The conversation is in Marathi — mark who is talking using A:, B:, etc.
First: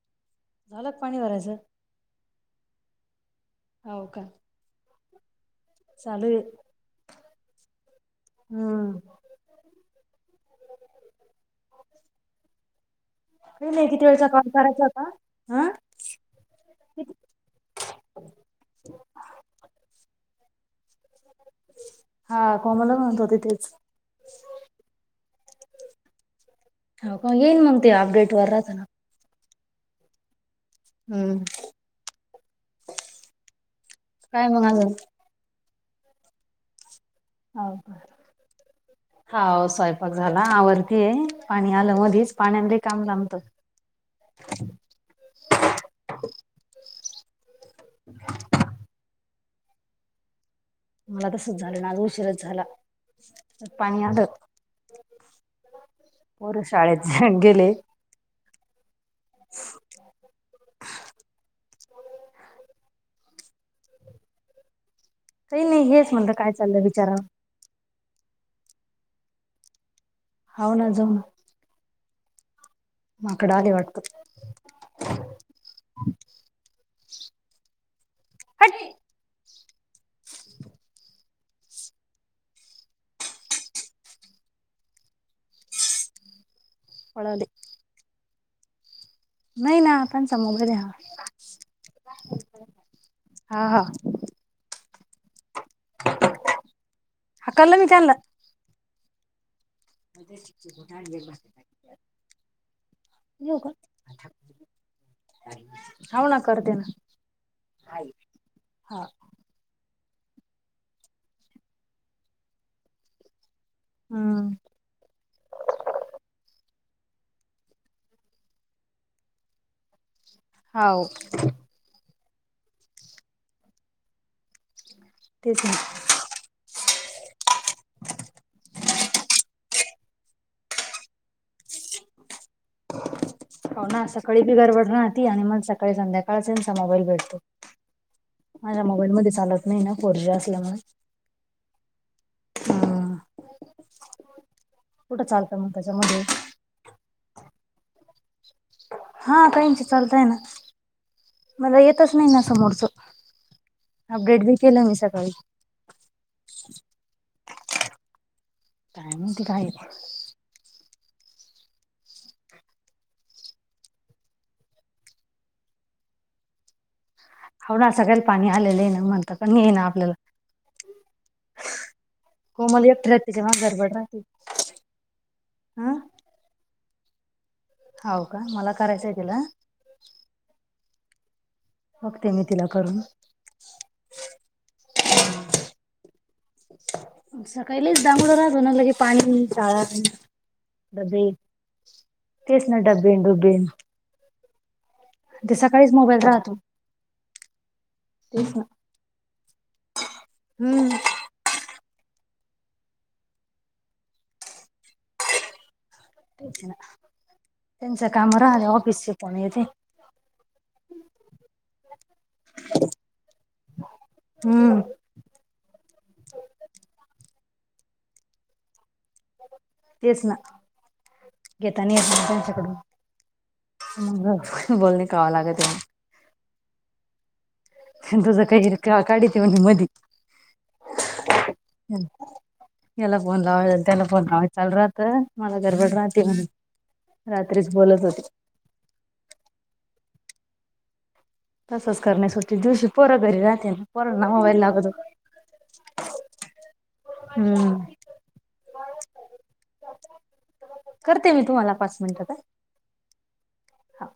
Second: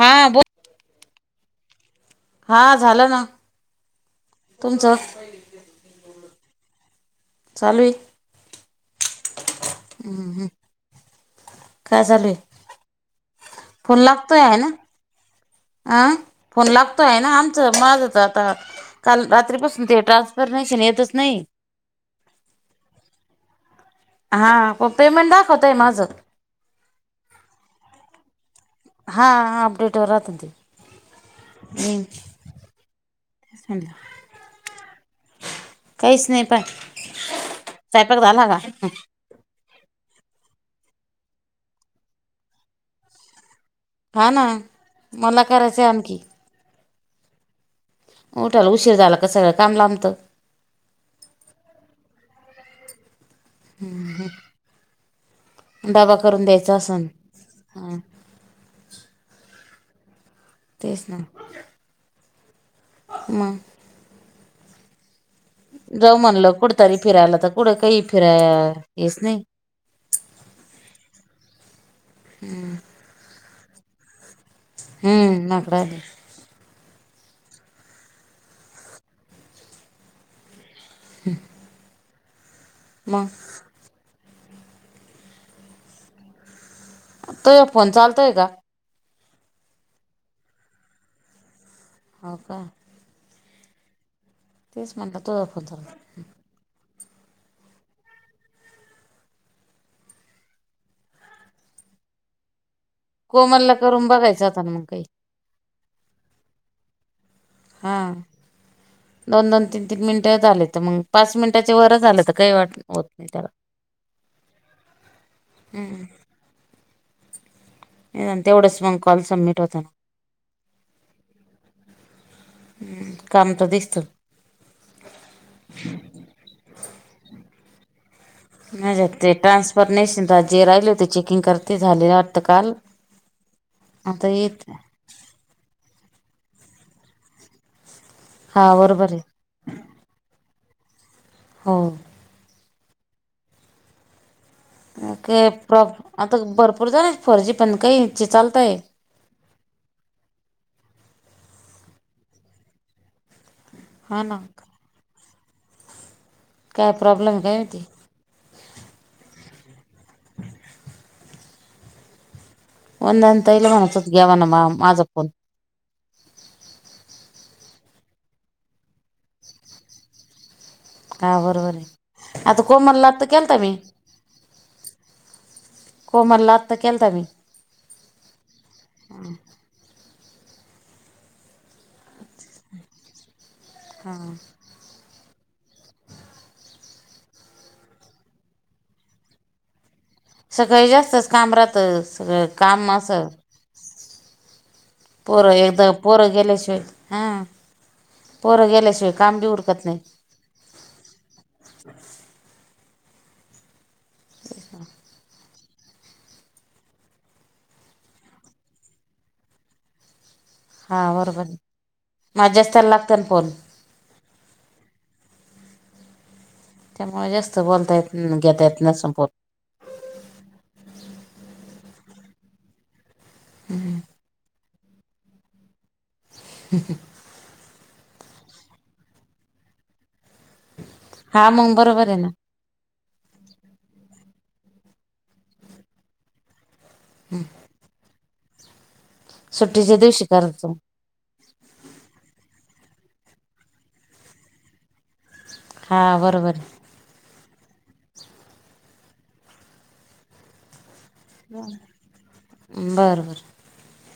A: ''हां'' बोल.
B: झालंत पाणी घालायचं.
A: हा झालं ना,
B: हो का,
A: तुमचं.
B: चालू आहे.
A: चालूय.
B: हम्म,
A: हम हम, काय झाचाले हे,
B: का [unintelligible] किती वेळेचा कॉल करायचा होता का अ
A: ''अं'' फोन लागतो आहे ना आमचं मज येतं आता. काल रात्रीपसून ते ट्रान्सफर येतच नाही.
B: हा, कोमला म्हणत होते तीच.
A: ''हां'' प पेमेंट दाखवत आहे माझं.
B: हो का, न मतेती अपडेट वर राहतं ना.
A: हा हा, अपडेटवर राह ते.
B: हम्म,
A: मी
B: काय अजून.
A: काहीच नाही पाय.
B: हो का,
A: स्वयंपाक झाला का
B: हो, स्वयंपाक झाला आवरतीये पाणी आलं मधीच पाण्या काम थांबतं.
A: हा ना, मला करायचं आणखी. उठाला उशीर झाला का सगळं काम लांबतं.
B: मला तसच झालं ना आज उशीरच झाला पाणी आलं.
A: डबा करून
B: पोर
A: द्यायचा असन
B: शाळेत गेले.
A: हा
B: [inaudible]
A: तेच ना मंग.
B: काही नाही हेच
A: जाऊ
B: काय
A: म्हणलं
B: चाललं
A: कुठतरी
B: विचारावं
A: फिरायला तर कुठं काही फिराय हेच नाही.
B: हो ना जाऊ.
A: हम्म,
B: माकड आली वाटत.
A: हम्म, माकड आली.
B: हाट.
A: ह [inaudible] मग.
B: पळाले
A: त या फोन चालतोय का.
B: नाही नाताण समोग द्यावा.
A: हो काय,
B: हा हा,
A: तेच ना आता तुया फतोर.
B: हाकललं मी त्यांला. [unintelligible] का
A: कोमलला करून बघायचता आता मग काही.
B: हाव णा करते ना.
A: हां,
B: हा हम्म
A: दोन दोन तीन तीन मिनिटं झाले तर मग पाच मिनिटाच्या वर झाले तर काही वाट होत नाही त्याला.
B: हा,
A: हम्म, नाही तेवढंच मग कॉल सबमिट होता ना.
B: हाव,
A: हम् काम तर दिसत.
B: तेच ना,
A: माजे ते ट्रान्सफॉर्मेशन जे राहिले त्यांची, किंग करते झालेले आता काल आता येतील,
B: ती मग सकाळी संध्याकाळचचा यांचा मोबाईल भेटतो
A: हा
B: माझ्या मोबाईल
A: बरोबर आहे
B: मध्ये चालत, नाही ना फोर जी असल्यामुळे,
A: हो,
B: हम्म कुठं
A: ओके
B: चालतं मग
A: प्रॉब्
B: त्याच्यामध्ये
A: आता भरपूर जणांचे फर्जी पण काहींचे चालता आहे.
B: हा काहींचे चालत आहे ना मला येतच नाही ना समोरचं,
A: हा ना
B: अपडेट बी केलं मी सकाळी.
A: काय प्रॉब्लेम आहे काय माहीती.
B: काय माहीती काय म,
A: वंदना ताईला म्हणा चत घ्या म्हणा माझा फोन,
B: हावना सगळ्याला पाणी आलेलं आहे ना म्हणत पण ये ना आपल्याला,
A: हा बरोबर आहे आता
B: कोमल
A: कोमलला
B: एकटी राहते
A: आत्ता
B: तीच्या
A: केलता
B: माग
A: मी
B: गडबड राहती. हं,
A: कोमलला आता केलता मी.
B: हव का मला करायचं आहे तीला, बघते मी तिला करून,
A: हां हा,
B: सकाळी लईच डांगडो राहतो ना लगेच पाणी शाळा.
A: सकाळी जास्तच
B: डबे
A: काम राहतं सगळं
B: तेच ना
A: काम
B: ड्बे
A: असं
B: डुबे
A: पोरं एकदा
B: मोबाईल
A: पोरं
B: राहतो
A: गेल्याशिवाय हां
B: तेच ना
A: पोरं गेल्याशिवाय काम बी उरकत नाही.
B: हम्म,
A: [inaudible]
B: त्यांच काम राहले ऑफिसचे फोन येते.
A: हा बरोबर माझ्याच त्यायला लागतल फोन,
B: हम्म,
A: त्यामुळे जास्त बोलतायेत नाही घेता येत नसन फोन,
B: तेच ना घेता नाही येत त्यांच्याकडून, बोलणे खावा लागते,
A: ह ह,
B: तुझ काहीही काढित म्हणे मधी,
A: हा मग बरोबर आहे ना,
B: याला फोन लावायचा त्याला फोन लावायचा चालु राहत मला गरबड राहते म्हणे रात्री, बोलत होते.
A: सुट्टीच्या दिवशी करत जाय.
B: तसंच करण्या सुोटते दिवशी पोरं घरी राहते पोरं ना मोबाईल लागतो.
A: हा बरोबर.
B: हम्म. करते मी तुम्हाला पाच मिनट
A: आहे बरं बरं
B: हां.